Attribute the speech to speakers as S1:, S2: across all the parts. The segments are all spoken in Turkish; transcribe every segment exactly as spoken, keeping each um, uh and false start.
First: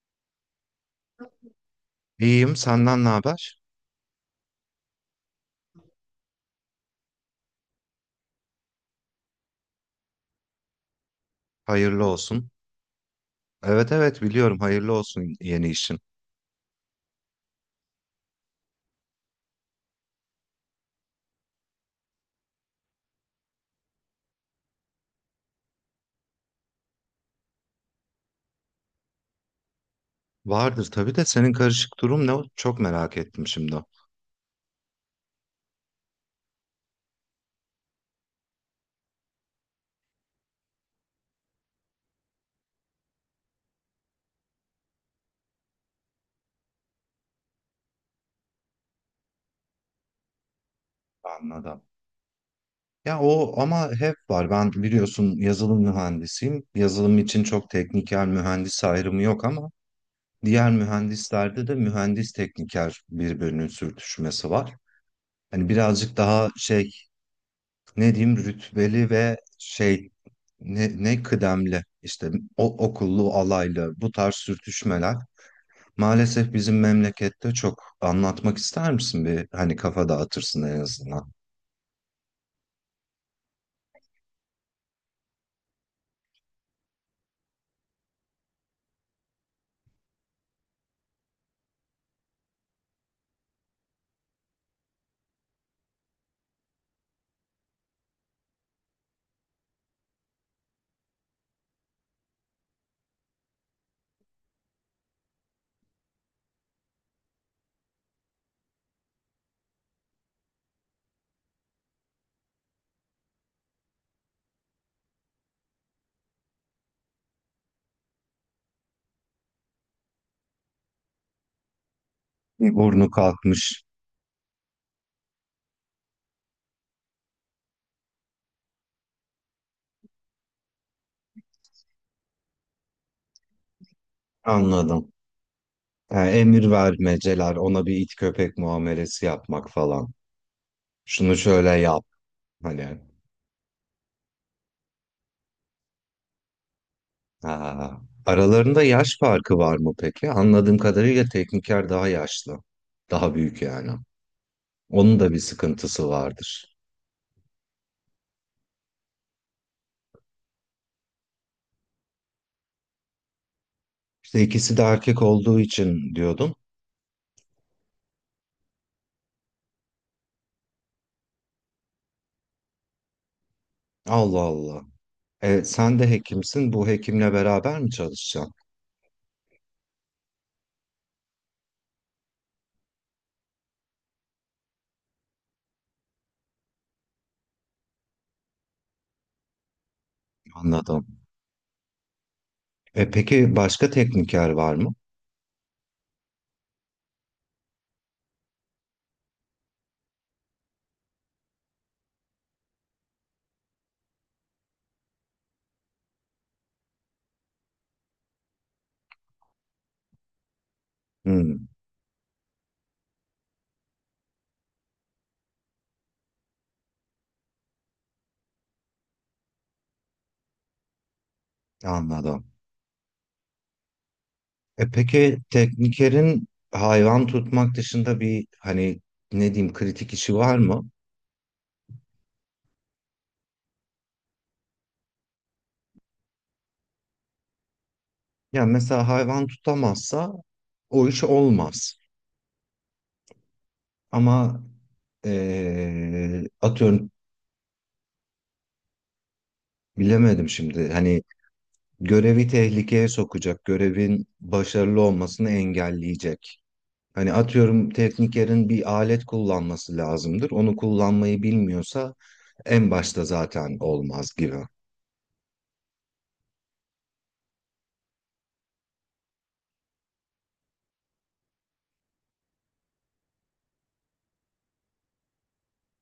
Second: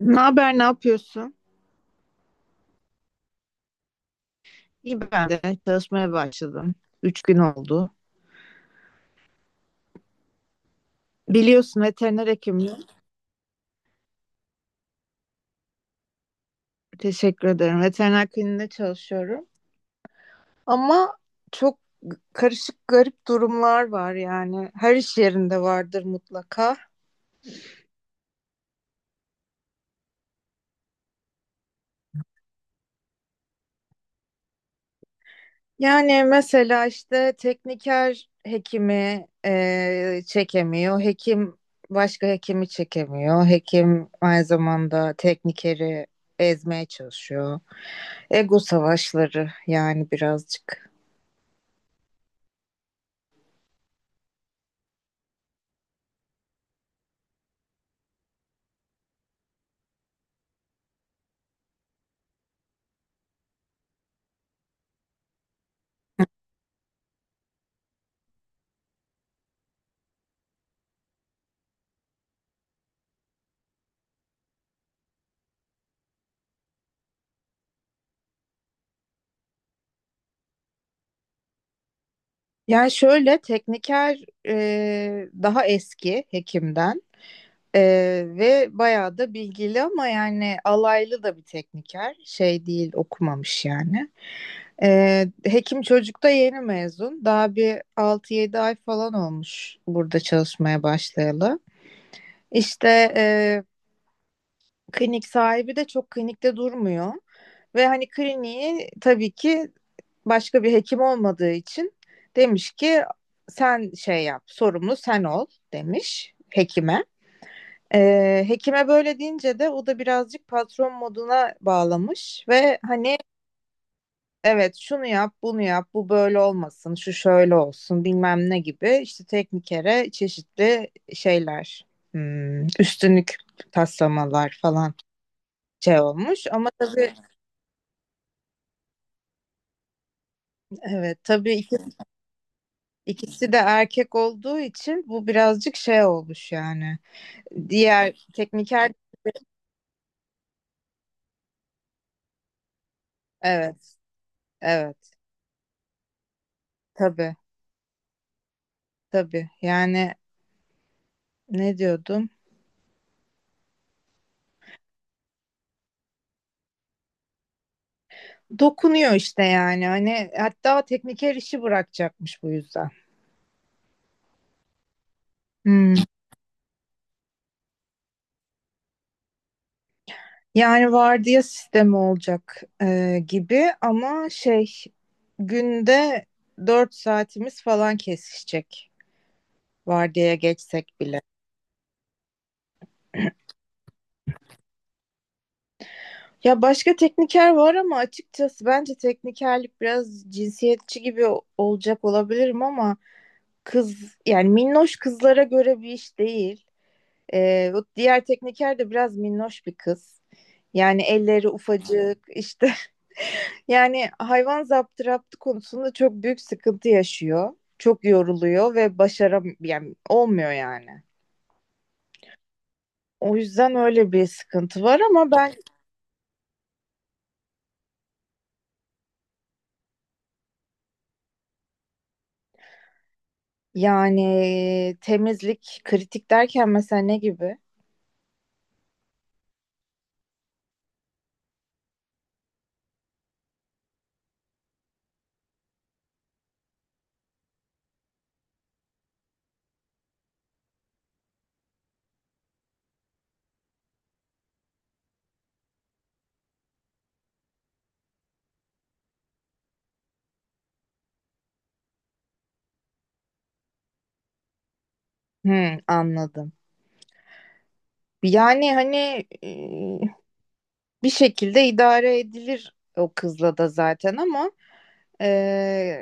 S1: Ne haber, ne yapıyorsun?
S2: İyiyim, senden ne haber?
S1: İyi, ben de çalışmaya başladım. Üç gün oldu. Biliyorsun,
S2: Hayırlı
S1: veteriner
S2: olsun.
S1: hekimim.
S2: Evet evet biliyorum, hayırlı olsun yeni işin.
S1: Teşekkür ederim. Veteriner kliniğinde çalışıyorum. Ama çok g- karışık, garip durumlar var yani. Her iş yerinde vardır mutlaka.
S2: Vardır tabii de senin karışık durum ne? Çok merak ettim şimdi.
S1: Yani mesela işte tekniker hekimi e, çekemiyor. Hekim başka hekimi çekemiyor. Hekim aynı zamanda teknikeri ezmeye çalışıyor. Ego savaşları yani, birazcık.
S2: Anladım. Ya o ama hep var. Ben biliyorsun yazılım mühendisiyim. Yazılım için çok tekniker mühendis ayrımı yok ama diğer mühendislerde de mühendis tekniker birbirinin sürtüşmesi var. Hani birazcık daha şey, ne diyeyim, rütbeli ve şey, ne, ne kıdemli işte o, okullu alaylı bu tarz sürtüşmeler maalesef bizim memlekette çok. Anlatmak ister misin bir, hani kafa dağıtırsın en azından.
S1: Yani şöyle, tekniker e, daha eski hekimden, e, ve bayağı da bilgili ama yani alaylı da bir tekniker. Şey değil, okumamış yani. E, hekim çocuk da yeni mezun. Daha bir altı yedi ay falan olmuş burada çalışmaya başlayalı. İşte e, klinik sahibi de çok klinikte durmuyor. Ve hani kliniği, tabii ki başka bir hekim olmadığı için, demiş ki sen şey yap, sorumlu sen ol demiş hekime. Ee, hekime böyle deyince de o da birazcık patron moduna bağlamış
S2: Bir
S1: ve
S2: burnu
S1: hani
S2: kalkmış,
S1: evet şunu yap, bunu yap, bu böyle olmasın, şu şöyle olsun, bilmem ne gibi, işte teknikere çeşitli şeyler, hmm, üstünlük taslamalar falan
S2: anladım.
S1: şey
S2: Yani
S1: olmuş ama
S2: emir
S1: tabii
S2: vermeceler, ona bir it köpek muamelesi yapmak falan.
S1: evet,
S2: Şunu
S1: tabii,
S2: şöyle yap, hani.
S1: ikisi de erkek olduğu için bu birazcık şey olmuş yani.
S2: Ha.
S1: Diğer
S2: Aralarında
S1: tekniker,
S2: yaş farkı var mı peki? Anladığım kadarıyla tekniker daha yaşlı. Daha büyük yani.
S1: evet evet,
S2: Onun da bir sıkıntısı vardır.
S1: tabii tabii yani. Ne diyordum?
S2: İşte ikisi de erkek olduğu için diyordum.
S1: Dokunuyor işte yani, hani hatta tekniker işi bırakacakmış bu yüzden.
S2: Allah Allah. E,
S1: Hmm.
S2: sen de hekimsin. Bu hekimle beraber mi çalışacaksın?
S1: Yani vardiya sistemi olacak e, gibi ama şey, günde dört saatimiz falan kesişecek vardiyaya geçsek
S2: Anladım.
S1: bile.
S2: E, peki başka tekniker var mı?
S1: Ya başka tekniker var ama açıkçası bence teknikerlik biraz cinsiyetçi gibi o- olacak, olabilirim ama kız yani minnoş kızlara göre bir iş değil. Ee, o diğer tekniker de biraz minnoş bir kız. Yani elleri
S2: Hmm,
S1: ufacık işte, yani hayvan zaptı raptı konusunda çok büyük sıkıntı yaşıyor. Çok yoruluyor ve başaram yani, olmuyor yani.
S2: anladım.
S1: O yüzden öyle bir sıkıntı
S2: E,
S1: var ama
S2: peki
S1: ben.
S2: teknikerin hayvan tutmak dışında bir, hani, ne diyeyim, kritik işi var mı?
S1: Yani temizlik, kritik derken mesela ne gibi?
S2: Ya mesela hayvan tutamazsa o iş olmaz. Ama e, atıyorum, bilemedim şimdi. Hani görevi tehlikeye sokacak, görevin başarılı olmasını engelleyecek. Hani atıyorum teknikerin bir alet kullanması lazımdır. Onu kullanmayı bilmiyorsa en başta zaten olmaz gibi.
S1: Hmm, anladım. Yani hani e, bir şekilde idare edilir o kızla da zaten ama e,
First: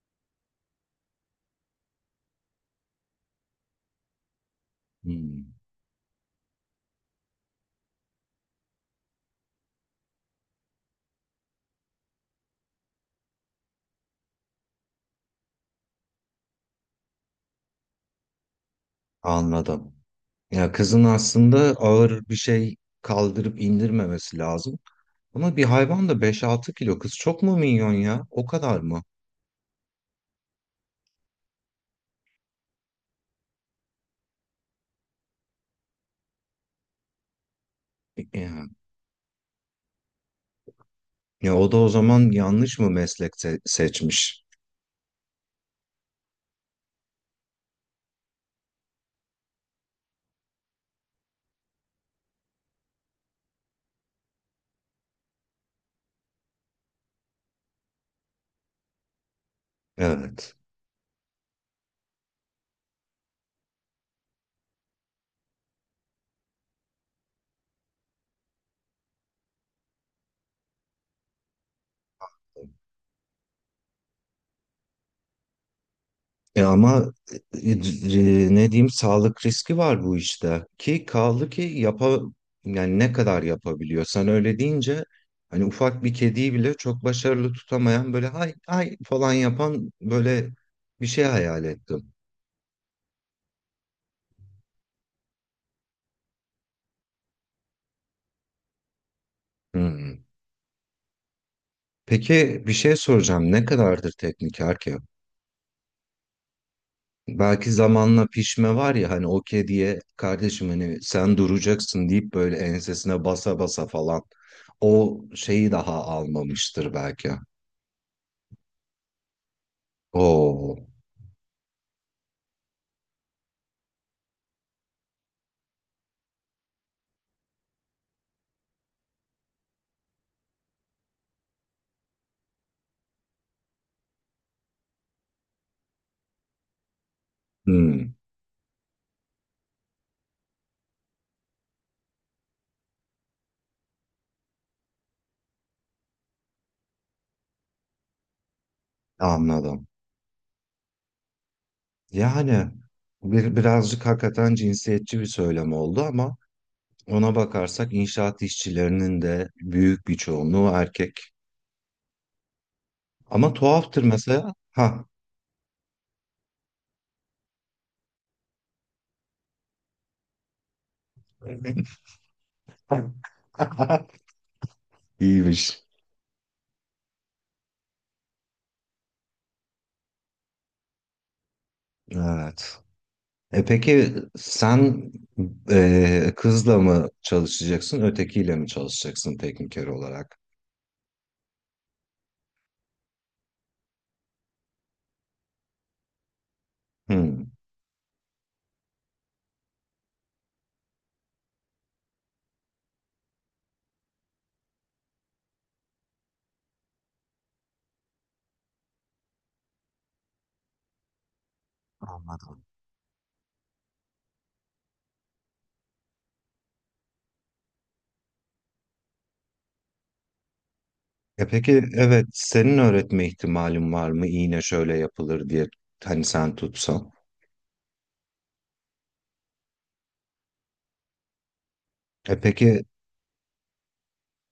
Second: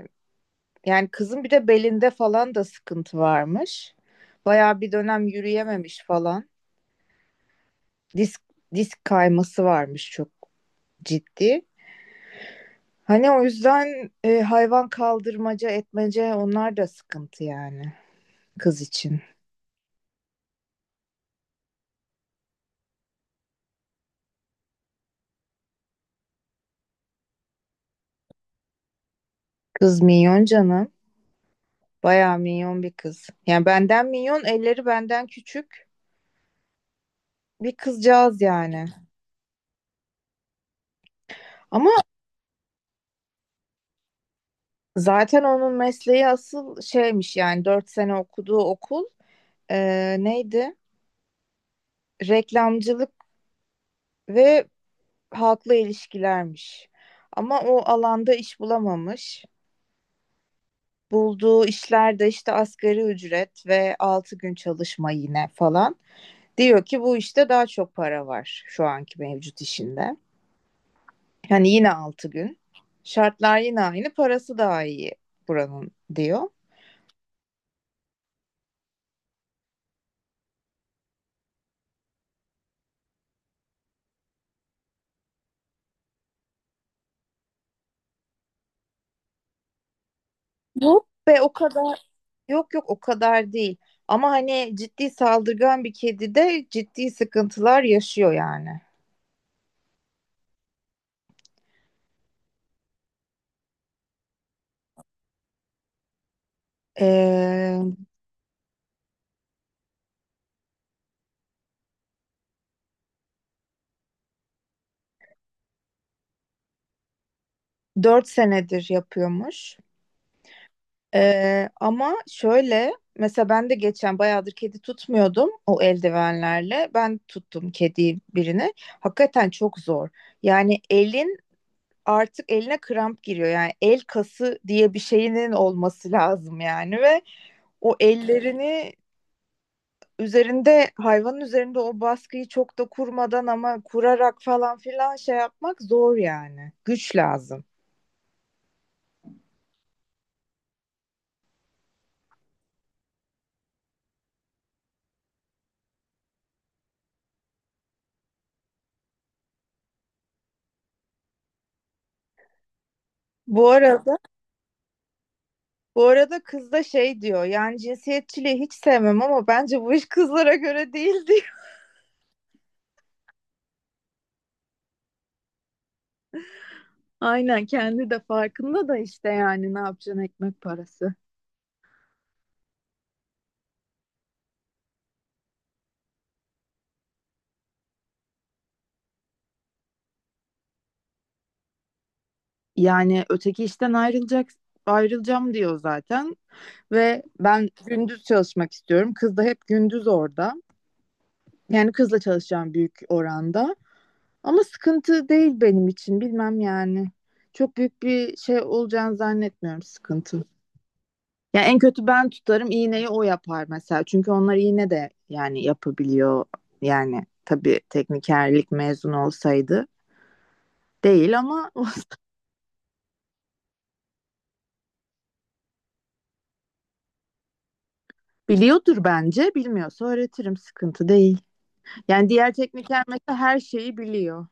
S1: yani kızın bir de belinde falan da sıkıntı varmış. Bayağı bir dönem
S2: Hmm,
S1: yürüyememiş falan. Disk disk kayması varmış, çok ciddi. Hani o yüzden e, hayvan kaldırmaca etmece, onlar da sıkıntı yani kız için.
S2: anladım. Ya kızın aslında ağır bir şey kaldırıp indirmemesi lazım. Ama bir hayvan da beş altı kilo, kız çok mu minyon ya? O kadar mı?
S1: Kız minyon canım. Bayağı minyon bir kız. Yani benden minyon, elleri benden küçük bir kızcağız
S2: Ya,
S1: yani.
S2: ya o da o
S1: Ama
S2: zaman yanlış mı meslek se- seçmiş?
S1: zaten onun mesleği asıl şeymiş yani, dört sene okuduğu okul eee, neydi? Reklamcılık ve halkla ilişkilermiş. Ama o alanda iş bulamamış.
S2: Evet.
S1: Bulduğu işlerde işte asgari ücret ve altı gün çalışma yine falan. Diyor ki bu işte daha çok para var şu anki mevcut işinde. Yani yine altı gün. Şartlar yine aynı, parası daha iyi buranın diyor.
S2: E ama e, e, ne diyeyim, sağlık riski var bu işte, ki kaldı ki yapa yani ne kadar yapabiliyor sen öyle deyince, hani ufak bir kediyi bile çok başarılı tutamayan, böyle ay ay falan yapan, böyle
S1: Yok
S2: bir şey
S1: be, o
S2: hayal
S1: kadar,
S2: ettim.
S1: yok yok, o kadar değil. Ama hani ciddi saldırgan bir kedi de ciddi sıkıntılar yaşıyor yani.
S2: Hmm. Peki bir şey soracağım, ne kadardır tekniker ki? Belki
S1: Ee,
S2: zamanla pişme var ya, hani o kediye kardeşim hani sen duracaksın deyip böyle ensesine basa basa falan o şeyi daha almamıştır belki.
S1: dört senedir yapıyormuş.
S2: Oo,
S1: Ee, ama şöyle mesela ben de geçen bayağıdır kedi tutmuyordum o eldivenlerle. Ben tuttum kedi birini. Hakikaten çok zor. Yani elin, artık eline kramp giriyor. Yani el kası diye bir şeyinin olması lazım yani, ve o
S2: hmm,
S1: ellerini, üzerinde hayvanın üzerinde o baskıyı çok da kurmadan ama kurarak falan filan şey yapmak zor yani. Güç lazım.
S2: anladım. Yani bir, birazcık hakikaten cinsiyetçi bir söylem oldu ama ona bakarsak inşaat işçilerinin de büyük bir çoğunluğu erkek. Ama
S1: Bu
S2: tuhaftır
S1: arada
S2: mesela. Ha.
S1: bu arada kız da şey diyor, yani cinsiyetçiliği hiç sevmem ama bence bu iş kızlara göre değil, diyor.
S2: İyiymiş.
S1: Aynen, kendi de farkında da işte yani, ne yapacaksın, ekmek parası.
S2: Evet. E peki sen, e, kızla mı çalışacaksın, ötekiyle mi çalışacaksın tekniker olarak?
S1: Yani öteki işten ayrılacak ayrılacağım diyor zaten. Ve
S2: Hmm.
S1: ben gündüz çalışmak istiyorum. Kız da hep gündüz orada. Yani kızla çalışacağım büyük oranda. Ama sıkıntı değil benim için, bilmem yani. Çok büyük bir şey olacağını zannetmiyorum, sıkıntı. Yani en kötü ben tutarım iğneyi, o yapar mesela. Çünkü onlar iğne de yani yapabiliyor. Yani tabii teknikerlik mezun olsaydı değil
S2: E
S1: ama
S2: peki evet, senin öğretme ihtimalin var mı, iğne şöyle yapılır diye, hani sen tutsan.
S1: biliyordur bence. Bilmiyorsa öğretirim, sıkıntı değil. Yani
S2: E
S1: diğer
S2: peki,
S1: tekniker mesela her şeyi biliyor.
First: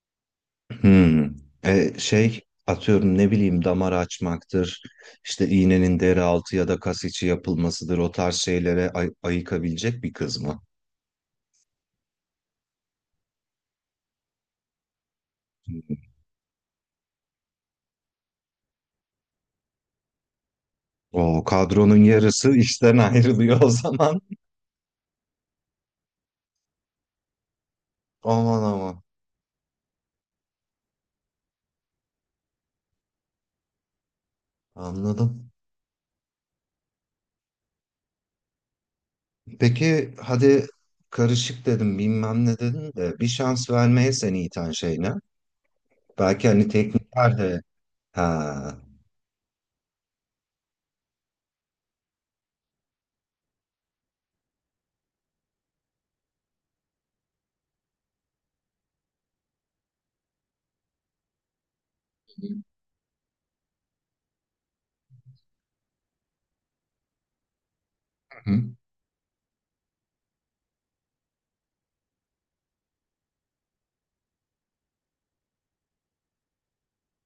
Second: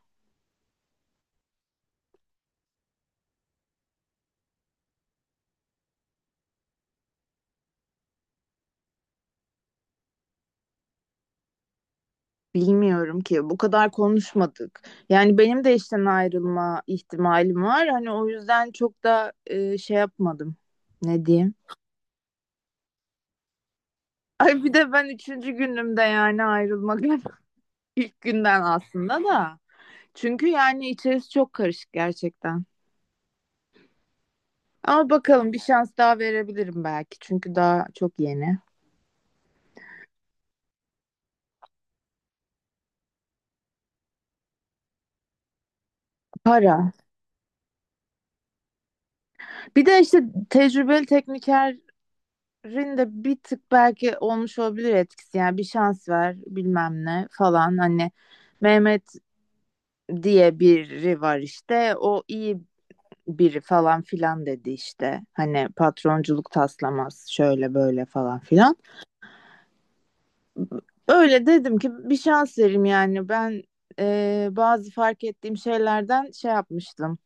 S2: hmm, e şey, atıyorum, ne bileyim, damar açmaktır işte, iğnenin deri altı ya da kas içi yapılmasıdır, o tarz şeylere ay- ayıkabilecek bir kız mı?
S1: Bilmiyorum ki, bu kadar konuşmadık. Yani benim de işten ayrılma ihtimalim var. Hani o yüzden çok da e, şey yapmadım. Ne
S2: O
S1: diyeyim?
S2: kadronun yarısı işten ayrılıyor o zaman.
S1: Ay bir de ben üçüncü günümde, yani ayrılmak ilk günden
S2: Aman aman,
S1: aslında da. Çünkü yani içerisi çok karışık gerçekten. Ama
S2: anladım.
S1: bakalım, bir şans daha verebilirim belki. Çünkü daha çok yeni.
S2: Peki hadi, karışık dedim bilmem ne dedin de, bir şans vermeye seni iten şey ne? Belki hani
S1: Para.
S2: teknikler de. Ha.
S1: Bir de işte tecrübeli tekniker Rinde bir tık belki olmuş olabilir etkisi yani, bir şans ver bilmem ne falan, hani Mehmet diye biri var işte, o iyi biri falan filan dedi işte, hani patronculuk taslamaz şöyle böyle falan
S2: Hı.
S1: filan, öyle dedim ki bir şans verim yani, ben e, bazı fark ettiğim şeylerden şey yapmıştım.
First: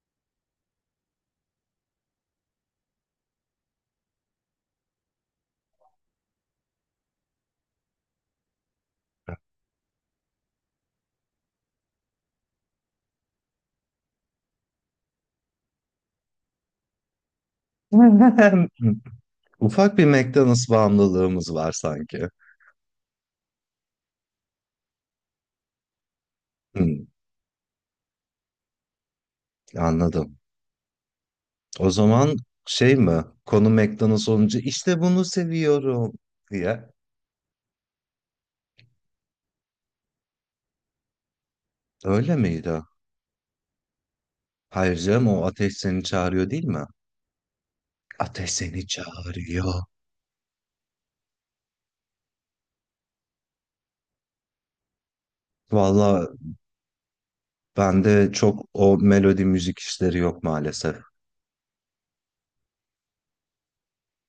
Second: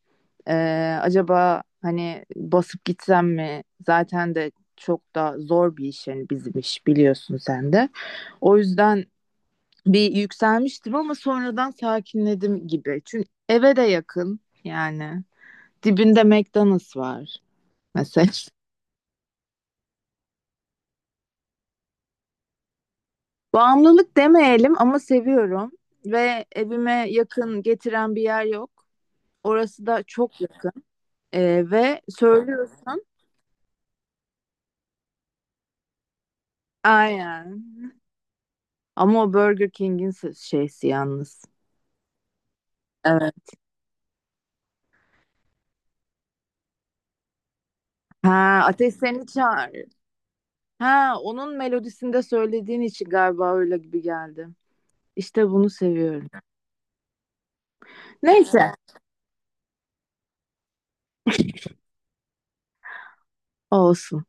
S1: E, acaba hani basıp gitsem mi, zaten de çok da zor bir iş yani bizim iş, biliyorsun sen de. O yüzden bir yükselmiştim ama sonradan sakinledim gibi. Çünkü eve de yakın yani. Dibinde McDonald's var mesela.
S2: Ufak bir McDonald's bağımlılığımız var sanki.
S1: Bağımlılık demeyelim ama seviyorum ve
S2: Hı,
S1: evime yakın getiren bir yer yok. Orası da
S2: anladım.
S1: çok yakın. Ee,
S2: O
S1: ve
S2: zaman şey
S1: söylüyorsun.
S2: mi? Konu McDonald's olunca işte bunu seviyorum diye.
S1: Aynen. Ama o Burger King'in se- şeysi yalnız.
S2: Öyle miydi?
S1: Evet.
S2: Hayır canım, o ateş seni çağırıyor değil mi? Ateş
S1: Ha,
S2: seni
S1: Ateş Seni
S2: çağırıyor.
S1: Çağırır. Ha, onun melodisinde söylediğin için galiba öyle gibi geldi. İşte bunu seviyorum.
S2: Valla bende çok
S1: Neyse,
S2: o melodi müzik işleri yok maalesef.
S1: olsun.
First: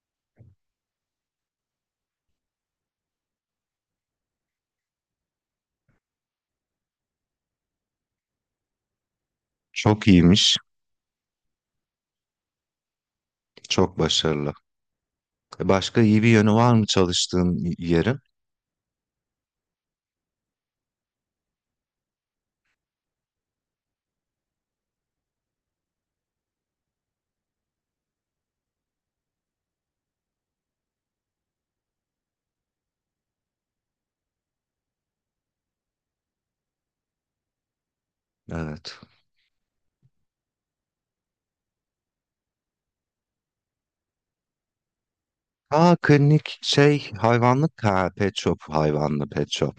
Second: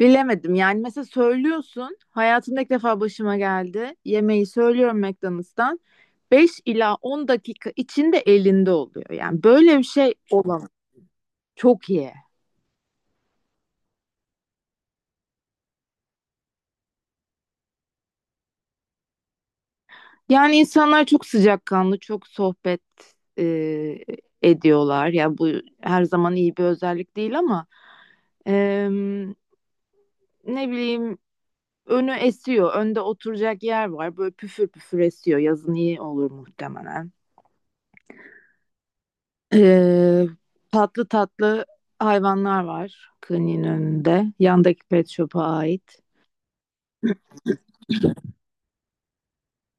S1: Bilemedim yani, mesela söylüyorsun hayatımda ilk defa başıma geldi, yemeği söylüyorum McDonald's'tan beş ila on dakika içinde elinde oluyor, yani böyle bir
S2: Çok
S1: şey
S2: iyiymiş.
S1: olamaz. Çok iyi.
S2: Çok başarılı. Başka iyi bir yönü var mı çalıştığın y- yerin?
S1: Yani insanlar çok sıcakkanlı, çok sohbet e, ediyorlar ya, bu her zaman iyi bir özellik değil ama e, ne bileyim, önü esiyor, önde oturacak yer var, böyle püfür püfür esiyor, yazın iyi olur muhtemelen.
S2: Evet.
S1: Ee, tatlı tatlı hayvanlar var kliniğin önünde. Yandaki pet shop'a
S2: Ha
S1: ait.
S2: klinik şey, hayvanlık ha, pet shop hayvanlı, pet shop,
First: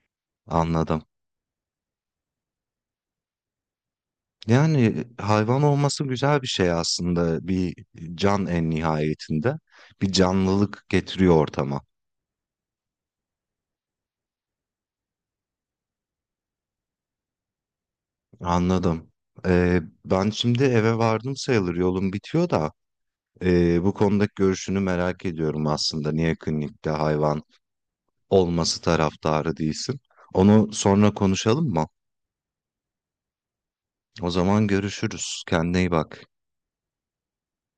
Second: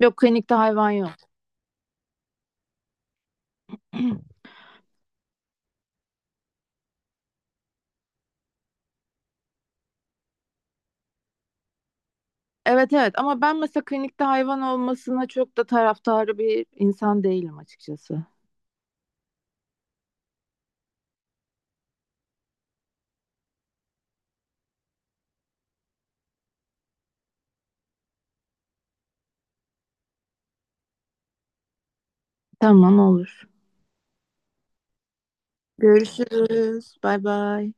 S1: Yok, klinikte hayvan
S2: anladım.
S1: yok.
S2: Yani hayvan olması güzel bir şey aslında, bir can en nihayetinde, bir canlılık getiriyor ortama,
S1: Evet evet, ama ben mesela klinikte hayvan olmasına çok da taraftarı bir insan değilim açıkçası.
S2: anladım. Ee, ben şimdi eve vardım sayılır, yolum bitiyor da ee, bu konudaki görüşünü merak ediyorum aslında, niye klinikte hayvan olması taraftarı değilsin. Onu sonra konuşalım mı?
S1: Tamam, olur.
S2: O zaman görüşürüz. Kendine iyi bak.
S1: Görüşürüz. Bay bay.